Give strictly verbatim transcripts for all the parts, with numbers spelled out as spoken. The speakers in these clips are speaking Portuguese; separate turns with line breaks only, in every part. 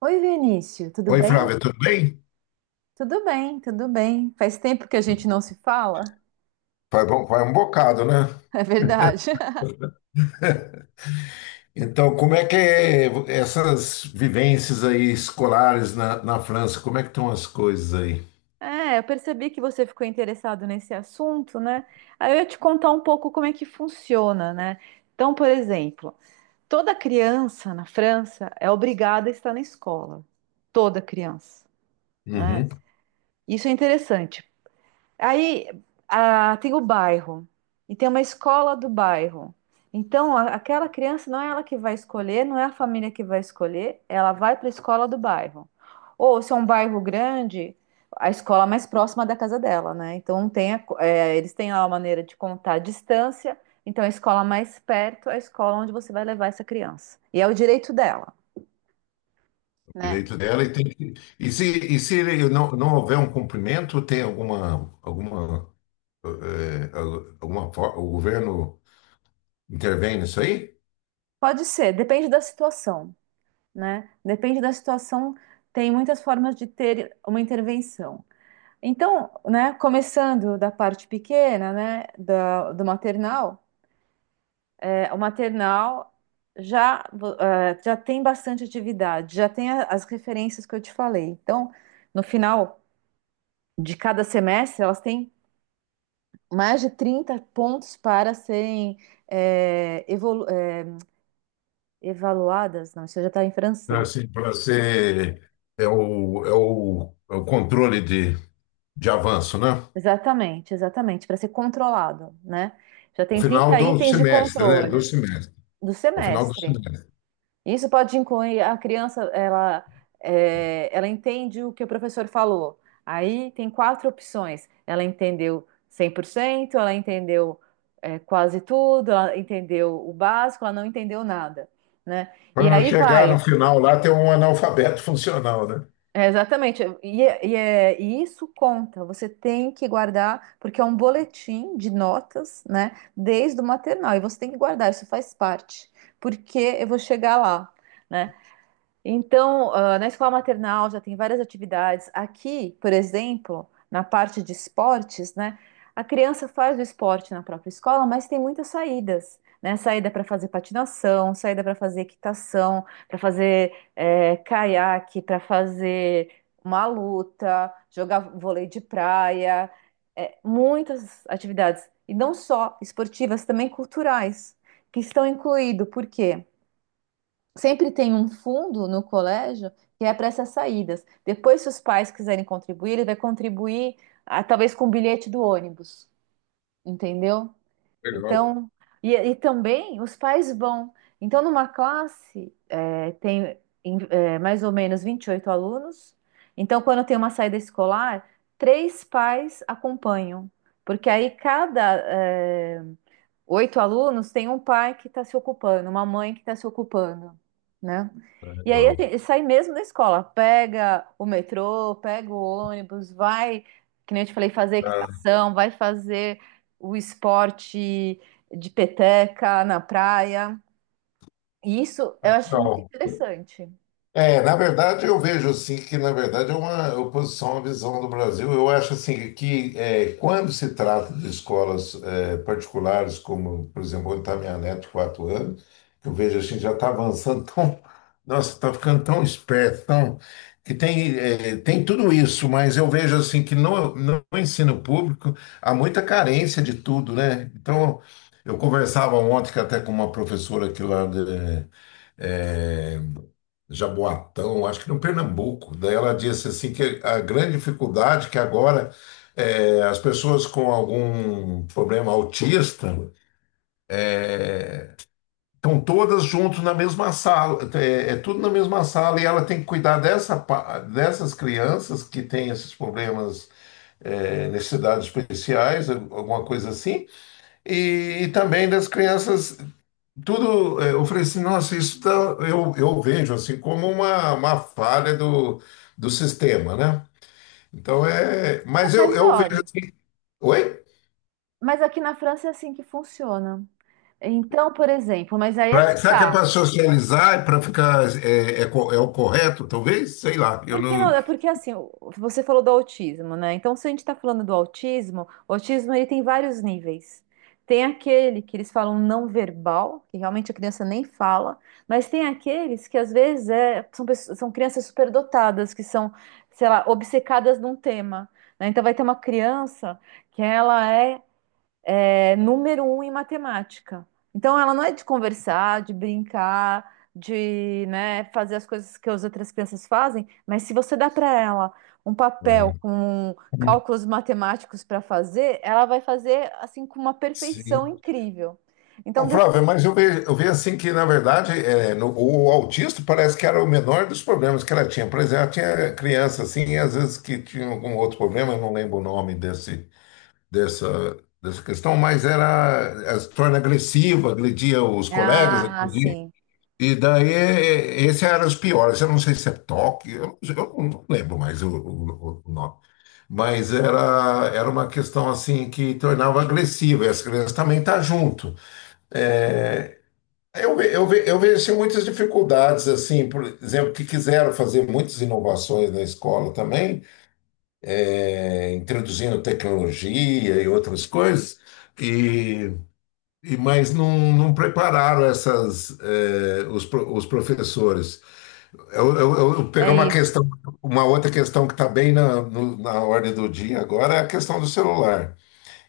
Oi, Vinícius, tudo
Oi,
bem?
Flávia, tudo bem?
Tudo bem, tudo bem. Faz tempo que a gente não se fala,
Faz, bom- faz um bocado, né?
é verdade.
Então, como é que é essas vivências aí escolares na, na França, como é que estão as coisas aí?
É, eu percebi que você ficou interessado nesse assunto, né? Aí eu ia te contar um pouco como é que funciona, né? Então, por exemplo, toda criança na França é obrigada a estar na escola. Toda criança, né?
Uhum.
Isso é interessante. Aí ah, Tem o bairro e tem uma escola do bairro. Então, a- aquela criança não é ela que vai escolher, não é a família que vai escolher, ela vai para a escola do bairro. Ou se é um bairro grande, a escola mais próxima da casa dela, né? Então, tem a co- é, eles têm lá uma maneira de contar a distância. Então, a escola mais perto é a escola onde você vai levar essa criança. E é o direito dela, né?
Direito dela e tem que... E se, e se ele não, não houver um cumprimento, tem alguma, alguma, eh, alguma, fo- o governo intervém nisso aí?
Pode ser, depende da situação, né? Depende da situação, tem muitas formas de ter uma intervenção. Então, né, começando da parte pequena, né, da- do maternal, é, o maternal já, eh, já tem bastante atividade, já tem a- as referências que eu te falei. Então, no final de cada semestre, elas têm mais de trinta pontos para serem eh, evolu- eh, evaluadas. Não, isso já está em francês.
Assim, para ser é o, é o, é o controle de, de avanço, né?
Exatamente, exatamente, para ser controlado, né? Já
Ao
tem
final
trinta
do
itens de
semestre, né? Do
controle
semestre.
do
Ao final do
semestre.
semestre.
Isso pode incluir a criança, ela, é, ela entende o que o professor falou. Aí tem quatro opções. Ela entendeu cem por cento, ela entendeu, é, quase tudo, ela entendeu o básico, ela não entendeu nada, né? E
Quando eu
aí
chegar no
vai.
final lá, tem um analfabeto funcional, né?
É, exatamente. E, é- e, é- e isso conta. Você tem que guardar, porque é um boletim de notas, né? Desde o maternal. E você tem que guardar, isso faz parte. Porque eu vou chegar lá, né? Então, ah, na escola maternal já tem várias atividades. Aqui, por exemplo, na parte de esportes, né? A criança faz o esporte na própria escola, mas tem muitas saídas, né? Saída para fazer patinação, saída para fazer equitação, para fazer eh, caiaque, para fazer uma luta, jogar vôlei de praia, eh, muitas atividades. E não só esportivas, também culturais, que estão incluídos. Por quê? Sempre tem um fundo no colégio que é para essas saídas. Depois, se os pais quiserem contribuir, ele vai contribuir, ah, talvez com o bilhete do ônibus, entendeu?
Legal.
Então, e, e também os pais vão. Então, numa classe, eh, tem em- eh, mais ou menos vinte e oito alunos. Então, quando tem uma saída escolar, três pais acompanham, porque aí cada, é, oito alunos, tem um pai que está se ocupando, uma mãe que está se ocupando, né? E aí a
Legal.
gente sai mesmo da escola, pega o metrô, pega o ônibus, vai, que nem eu te falei, fazer
Ah,
equitação, vai fazer o esporte de peteca na praia. E isso eu acho muito
legal.
interessante.
É, na verdade, eu vejo assim que, na verdade, é uma oposição à visão do Brasil. Eu acho assim que, é, quando se trata de escolas é, particulares, como, por exemplo, onde está minha neta de quatro anos, que eu vejo assim, já está avançando tão. Nossa, está ficando tão esperto, tão, que tem, é, tem tudo isso, mas eu vejo assim que no, no ensino público há muita carência de tudo, né? Então, eu conversava ontem que até com uma professora aqui lá de, é, Jaboatão, acho que no Pernambuco. Daí ela disse assim que a grande dificuldade que agora é, as pessoas com algum problema autista estão todas juntas na mesma sala, é, é tudo na mesma sala e ela tem que cuidar dessa, pa- dessas crianças que têm esses problemas, é, necessidades especiais, alguma coisa assim, e, e também das crianças tudo, eh, eu falei assim, nossa, isso tá, eu, eu vejo assim como uma, uma falha do, do sistema, né? Então é.
Não,
Mas eu,
mas
eu vejo.
olha,
assim, Oi?
mas aqui na França é assim que funciona. Então, por exemplo, mas aí é que
Pra, será que é
está.
para socializar, é para ficar. É, é, co- é o correto, talvez? Sei lá. Eu
Porque não,
não.
é porque assim, o- você falou do autismo, né? Então, se a gente está falando do autismo, o autismo ele tem vários níveis. Tem aquele que eles falam não verbal, que realmente a criança nem fala, mas tem aqueles que às vezes é- são, pessoas- são crianças superdotadas, que são, sei lá, obcecadas num tema, né? Então vai ter uma criança que ela é é número um em matemática. Então, ela não é de conversar, de brincar, de, né, fazer as coisas que as outras crianças fazem, mas se você dá para ela um papel
Hum.
com cálculos matemáticos para fazer, ela vai fazer assim com uma perfeição
Sim.
incrível. Então,
Ô,
de...
Flávio, mas eu vejo, eu vejo assim que, na verdade, é, no- o autista parece que era o menor dos problemas que ela tinha. Por exemplo, ela tinha criança assim, e às vezes que tinha algum outro problema, eu não lembro o nome desse. dessa, dessa questão, mas era, eh, se torna agressiva, agredia os colegas,
ah,
agredia.
sim,
E daí, eh, esses eram os piores. Eu não sei se é toque, eu, não eu não lembro mais o, o- o nome. Mas era, era uma questão assim que tornava agressiva, e as crianças também estão junto. Eu, ve- eu, ve- eu vejo assim, muitas dificuldades, assim, por exemplo, que quiseram fazer muitas inovações na escola também, eh, introduzindo tecnologia e outras coisas. E E, mas não, não prepararam essas, eh, os, pro- os professores. Eu, eu, eu eu pegar uma
é isso.
questão, uma outra questão que está bem na, no- na ordem do dia agora é a questão do celular.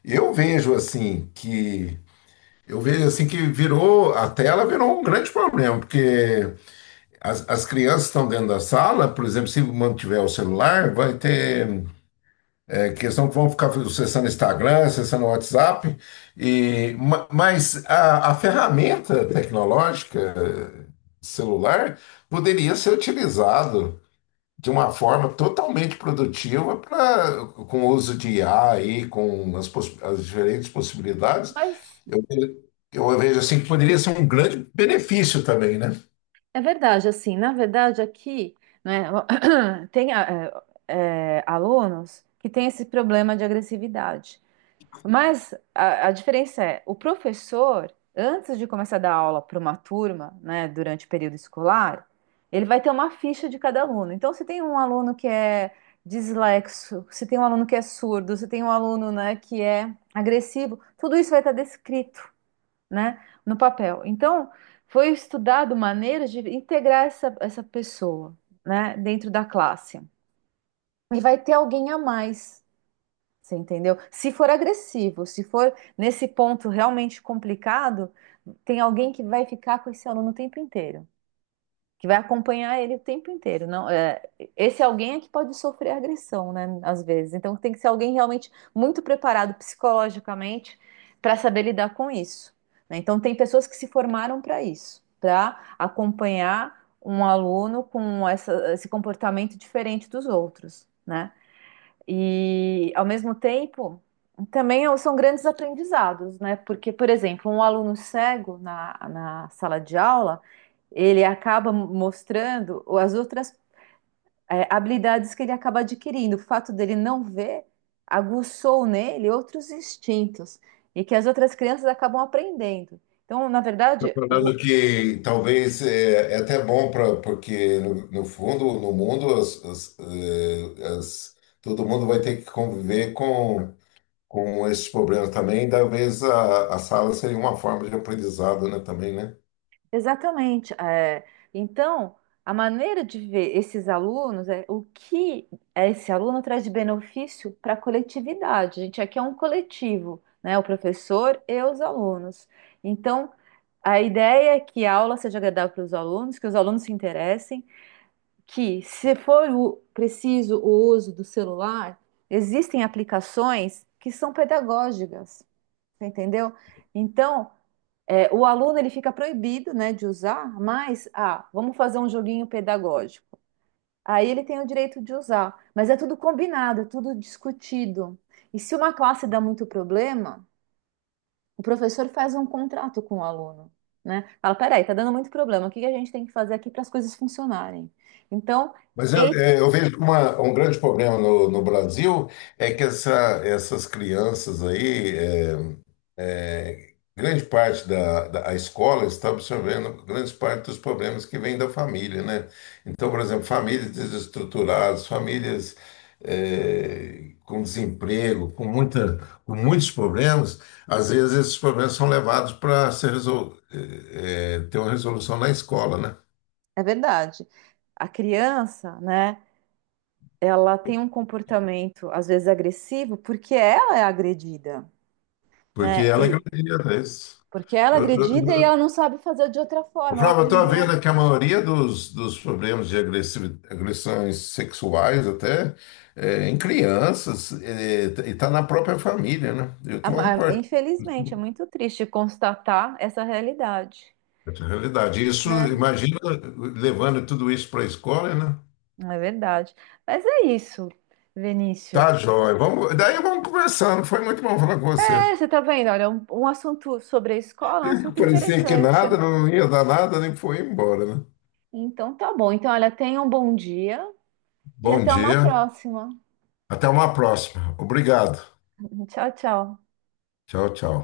Eu vejo assim que eu vejo assim que virou a tela virou um grande problema, porque as, as crianças estão dentro da sala, por exemplo, se mantiver o celular, vai ter é questão que vão ficar acessando Instagram, acessando WhatsApp, e, ma- mas a, a ferramenta tecnológica eh, celular poderia ser utilizado de uma forma totalmente produtiva para com o uso de I A e com as, poss- as diferentes possibilidades.
Mas
Eu, eu vejo assim que poderia ser um grande benefício também, né?
é verdade, assim, na verdade aqui, né, tem ah, eh, eh, alunos que têm esse problema de agressividade. Mas a, a diferença é, o professor, antes de começar a dar aula para uma turma, né, durante o período escolar, ele vai ter uma ficha de cada aluno. Então, se tem um aluno que é dislexo, se tem um aluno que é surdo, se tem um aluno, né, que é agressivo, tudo isso vai estar descrito, né, no papel. Então, foi estudado maneiras de integrar essa, essa pessoa, né, dentro da classe. E vai ter alguém a mais, você entendeu? Se for agressivo, se for nesse ponto realmente complicado, tem alguém que vai ficar com esse aluno o tempo inteiro, que vai acompanhar ele o tempo inteiro. Não, é, esse alguém é que pode sofrer agressão, né? Às vezes. Então tem que ser alguém realmente muito preparado psicologicamente para saber lidar com isso, né? Então tem pessoas que se formaram para isso, para acompanhar um aluno com essa- esse comportamento diferente dos outros, né? E, ao mesmo tempo, também são grandes aprendizados, né? Porque, por exemplo, um aluno cego na, na sala de aula, ele acaba mostrando as outras eh, habilidades que ele acaba adquirindo. O fato dele não ver aguçou nele outros instintos e que as outras crianças acabam aprendendo. Então, na verdade, o...
Falando que talvez é, é até bom para porque no, no fundo no mundo as, as, eh, as- todo mundo vai ter que conviver com com esses problemas também. Talvez a, a sala seria uma forma de aprendizado, né? Também, né?
Exatamente. É, então, a maneira de ver esses alunos é o que esse aluno traz de benefício para a coletividade. A gente aqui é um coletivo, né? O professor e os alunos. Então, a ideia é que a aula seja agradável para os alunos, que os alunos se interessem, que se for o- preciso o uso do celular, existem aplicações que são pedagógicas, você entendeu? Então, é, o aluno ele fica proibido, né, de usar, mas ah, vamos fazer um joguinho pedagógico. Aí ele tem o direito de usar, mas é tudo combinado, é tudo discutido. E se uma classe dá muito problema, o professor faz um contrato com o aluno, né? Fala, peraí, tá dando muito problema. O que que a gente tem que fazer aqui para as coisas funcionarem? Então,
Mas eu,
ei,
é, eu vejo que uma- um grande problema no, no Brasil é que essa, essas crianças aí, é, é, grande parte da, da a escola está absorvendo grande parte dos problemas que vêm da família, né? Então, por exemplo, famílias desestruturadas, famílias é, com desemprego, com muita, com muitos problemas, às vezes esses problemas são levados para ser resol, é, é, ter uma resolução na escola, né?
é verdade. A criança, né? Ela tem um comportamento às vezes agressivo porque ela é agredida,
Porque
né?
ela acredita isso.
Porque ela é
Eu, eu,
agredida e ela
eu,
não sabe fazer de outra
Ô,
forma, ela
Flávio, eu estou
aprendeu.
vendo que a maioria dos, dos problemas de agressi- agressões sexuais até é, em crianças é, e está na própria família, né? Eu
A-
tinha uma
a-
reportagem.
Infelizmente, é muito triste constatar essa realidade,
Na realidade, isso,
né?
imagina levando tudo isso para a escola, né?
É verdade. Mas é isso, Vinícius.
Tá, joia. Vamos, daí vamos conversando. Foi muito bom falar com você.
É, você tá vendo, olha, um, um assunto sobre a escola, é um assunto
Parecia que
interessante.
nada, não ia dar nada, nem foi embora, né?
Então tá bom. Então, olha, tenha um bom dia e
Bom
até uma
dia.
próxima.
Até uma próxima. Obrigado.
Tchau, tchau.
Tchau, tchau.